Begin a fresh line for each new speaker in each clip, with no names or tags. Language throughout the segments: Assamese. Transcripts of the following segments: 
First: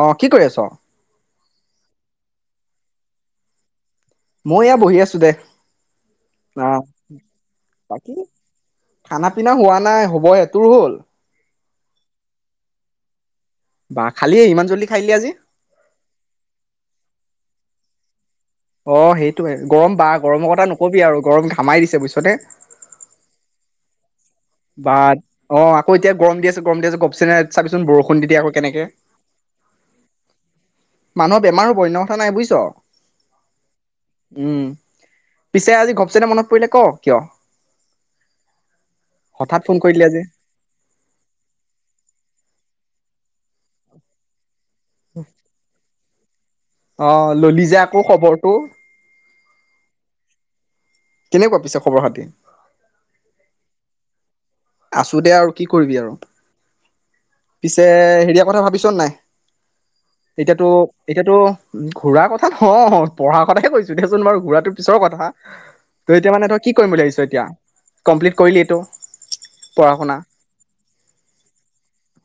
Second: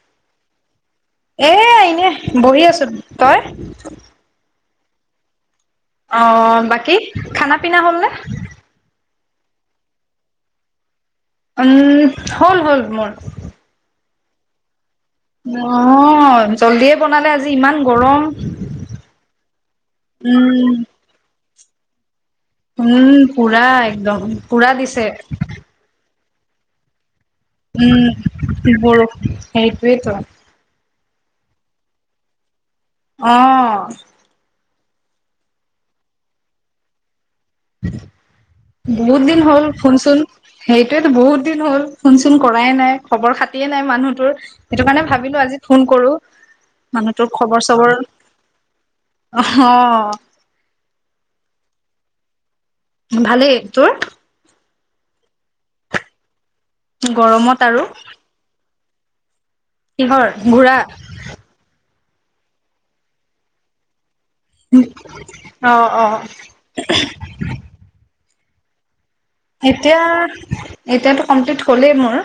অ 'কি কৰি আছ?
এ এনে বহি আছো তই?
মই এয়া বহি আছো দে!
অ বাকী খানা পিনা হ'লনে?
বাকী খানা পিনা হোৱা নাই হ'ব হে তোৰ হ'ল?
উম হ'ল হ'ল মোৰ।
বা খালি ইমান জল্ডি
অ 'জল্দিয়ে বনালে আজি। ইমান গৰম।
অ' সেইটোয়ে গৰম বা গৰমৰ কথা
উম
নকবি আৰু গৰম। [unintelligible] দিছে বুইছনে।
উম পুৰা একদম। পুৰা
বা
দিছে
অ' আকৌ এতিয়া গৰম দি আছে গৰম দি আছে ঘপ
উম বৰষুণ সেইটোৱেটো
মানুহৰ বেমাৰ হব অন্য কথা নাই বুজিছ।
অ'
উম। পিছে আজি ঘপচেনে মনত পৰিলে ক কিয়?
[inaudible] বহুত দিন
হঠাৎ
হ'ল
ফোন কৰিলি
ফোনচোন
আজি?
সেইটোয়েতো বহুত দিন হ'ল ফোন চোন কৰ উপাই নাই খবৰ খাতিয়ে নাই মানুহ তোৰ সেইটো কাৰণে ভাবিলো আজি ফোন কৰো
অ
মানুহটোৰ খবৰ
ললি যে
চবৰ
আকৌ খবৰটো
অ
কেনেকুৱা পিছে খবৰ খাতি
ভালেই তোৰ
আছো দে আৰু কি কৰিবি আৰু
গৰমত আৰু
পিছে হেৰিয়াৰ কথা ভাবিছ ছন নাই
কিহৰ
এতিয়াতো
ঘূৰা
এতিয়াতো উ ঘূৰাৰ কথা নহয় পঢ়াৰ কথাই কৈছো দে চোন বাৰু ঘূৰাতো পিছৰ কথা
অ অ
ত এতিয়া মানে তই কি কৰিম বুলি ভাবিছ এতিয়া কমপ্লিত কৰিলি ত
এতিয়া এতিয়াতো কমপ্লিট হ'লেই মোৰ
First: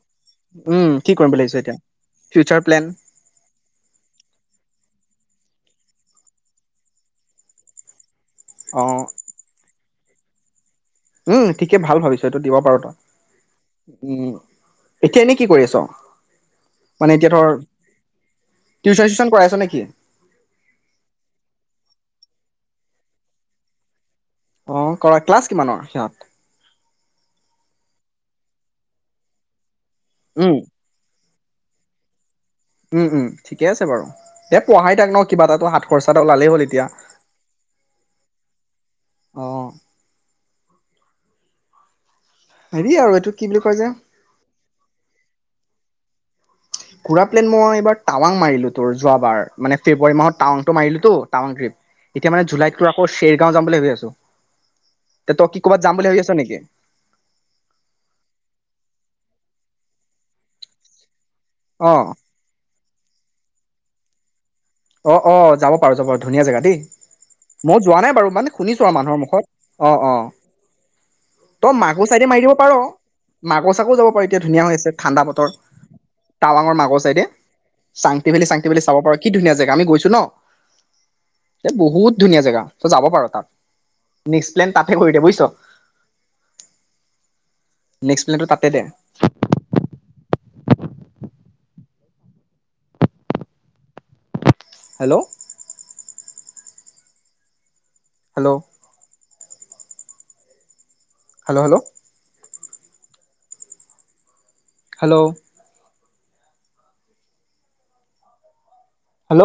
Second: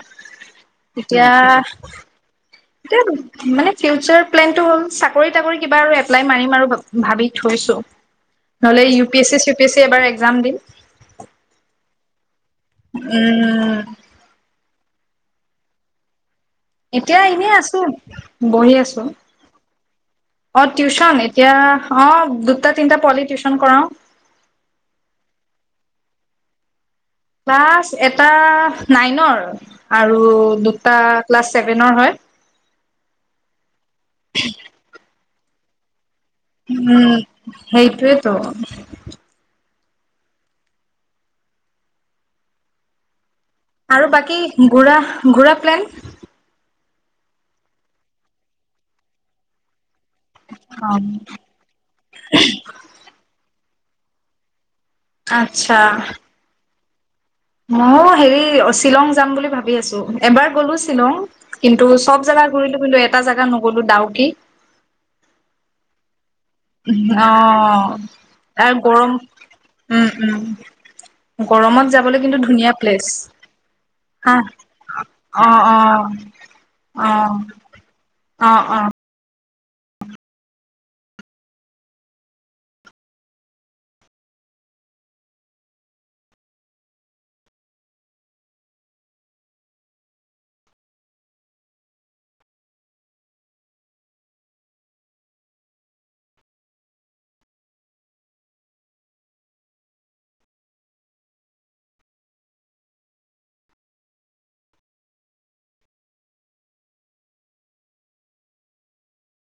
উম কি কৰিম
এতিয়া
বুলি ভাবিছ ফিউচাৰ প্লেন
এতিয়া মানে ফিউচাৰ প্লেন টো হ'ল চাক চাকৰি তাকৰি কিবা আৰু এপ্লাই মাৰিম আৰু ভাবি থৈছো
অ
নহলে ইউ পি এছ চি চিউ পি এছ চি এবাৰ এক একজাম দিম
উম ঠিকে ভাল ভাৱিছ সেইটো দিব পাৰ ত
উম
উম্ উম্ এতিয়া এনেই কি কৰি আছ মানে
এতিয়া
ধৰ
এনেই আছো বহি আছো
টিউচন চিউচন কৰাই আছ নেকি
অ টিউচন এতিয়া অ দুটা তিনিটা পোৱলি টিউশচন কৰাওঁ
অ কৰা ক্লাছ কিমানৰ সিহঁত
ক্লাছ এটা নাইনৰ আৰু
উম
দুটা ক্লাছ ছেভেনৰ হয়
উম উম ঠিকে আছে বাৰু এ পঢ়াই থাক ন কিবা এটা হাত খৰচ
উম সেইটোৱেই তো
অ হেৰি আৰু এইটো কি বুলি কয় যে
আৰু বাকী ঘূৰা ঘূৰা প্লেন
ঘূৰা প্লেন মই এইবাৰ টাৱাং মাৰিলো তোৰ যোৱাবাৰ মানে ফেব্ৰুৱাৰী মাহত টাৱাংটো মাৰিলো তো টাৱাং ত্ৰিপ এতিয়া মানে জুলাইত তো আকৌ চেৰগাঁও যাম [unintelligible] আছো তে তই কি
আচ্ছা
কৰ'বাত যাম বুলি ভাবি আছ নেকি
ময়ো হেৰি শ্বিলং যাম বুলি ভাবি আছো এবাৰ গলো শ্বিলং কিন্তু
অ
চব জোগা ঘূৰিলো কিন্তু এ এটা জোগা নগলো ডাউকী
অ অ যাব পাৰো যাব পাৰ ধুনীয়া জেগা দেই
অ
মই যোৱা নাই বাৰু মানে শুনিছো আৰু মানুহৰ মুখত অ
উম
অ
উম
তই
গৰমত
মাগুৰ
যাবলৈ
চাইডে
কিন্তু
মাৰি দিব পাৰ
ধুনীয়া প্লেচ
মাগুৰ চাগো যাব পাৰি
হা
এতিয়া ধুনীয়া আছে ঠাণ্ডা
অ
বতৰ
অ
টাৱাঙৰ মাগুৰ
অ
চাইডে চাংটি ভেলি
অ
চাংটি
অ
ভেলী চাব পাৰ কি ধুনীয়া জেগা আমি গৈছো ন বহুত ধুনীয়া জেগা তই যাব পাৰ তাত নেক্স প্লেন তাতে কৰি দে বুজিছ নেক্সট প্লেটৰ তাতে দে hello hello hello hello hello hello